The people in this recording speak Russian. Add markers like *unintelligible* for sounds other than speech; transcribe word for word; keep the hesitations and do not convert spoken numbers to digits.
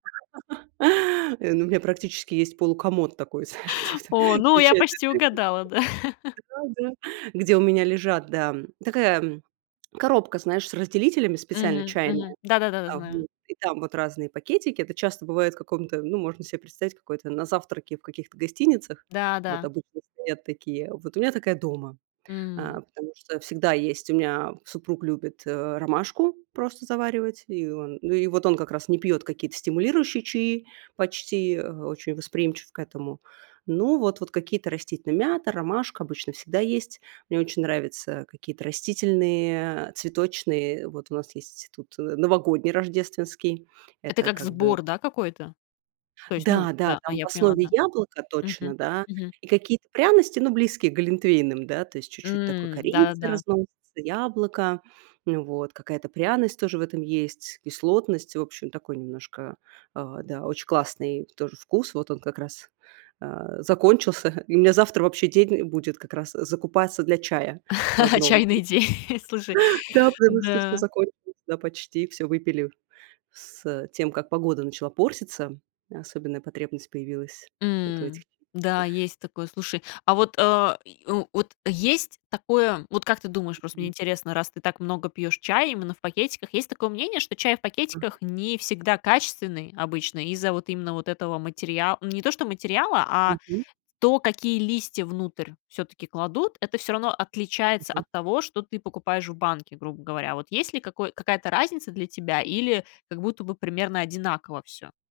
*laughs* Э, у у меня практически есть полукомод такой, знаешь, где вот там О, ну, я встречают. *unintelligible* почти угадала, да. *laughs* Да да. Где у меня лежат, да, м, такая, м, коробка, знаешь, с разделителями специально Мгм, чайная. мгм. Да да да да, А, знаю. вот. И там вот разные пакетики. Это часто бывает в каком-то, ну, можно себе представить, какой-то на завтраке в каких-то гостиницах. Да, Вот да. обычно стоят такие. Вот у меня такая дома. А, М. потому что всегда есть у меня супруг любит, э, ромашку просто заваривать. И он ну, и вот он как раз не пьёт какие-то стимулирующие чаи, почти, э, очень восприимчив к этому. Ну вот. Вот какие-то растительные: мята, ромашка обычно всегда есть. Мне очень нравятся какие-то растительные, а, цветочные. Вот у нас есть тут, э, новогодний, рождественский. Это Это как как бы сбор, да, какой-то? То есть, ну Да, да, да. А, там в я поняла, основе да. яблоко точно, Мгм, да. мгм. И какие-то пряности, ну, близкие к глинтвейнам, да, то есть чуть-чуть такой М, корицы, да-да-да. *unintelligible* яблоко. Ну вот. Какая-то пряность тоже в этом есть, кислотность. В общем, такой немножко, а, да, очень классный тоже вкус. Вот он как раз, а, закончился. И у меня завтра вообще день будет как раз закупаться для чая в *laughs* одном. Чайный день, *chuckles* слушай, *chuckles* Да, потому что всё да. закончилось, да, почти. Всё выпили с, э, тем, как погода начала портиться. Особенная потребность появилась вот у этих М, и да, тех. есть такое. Слушай, а вот а и в вот есть такое, вот, как ты думаешь, просто мне Мгм. интересно, раз ты так много пьёшь чай именно в пакетиках, есть такое мнение, что чай в Ага. пакетиках не всегда качественный обычно из-за вот именно вот этого материал не то что материала, а Мгм. то, какие листья внутрь всё-таки кладут. Это всё равно отличается Мгм. от того, что ты покупаешь в банке, грубо говоря. Вот есть ли какой какая-то разница для тебя или как будто бы примерно одинаково всё?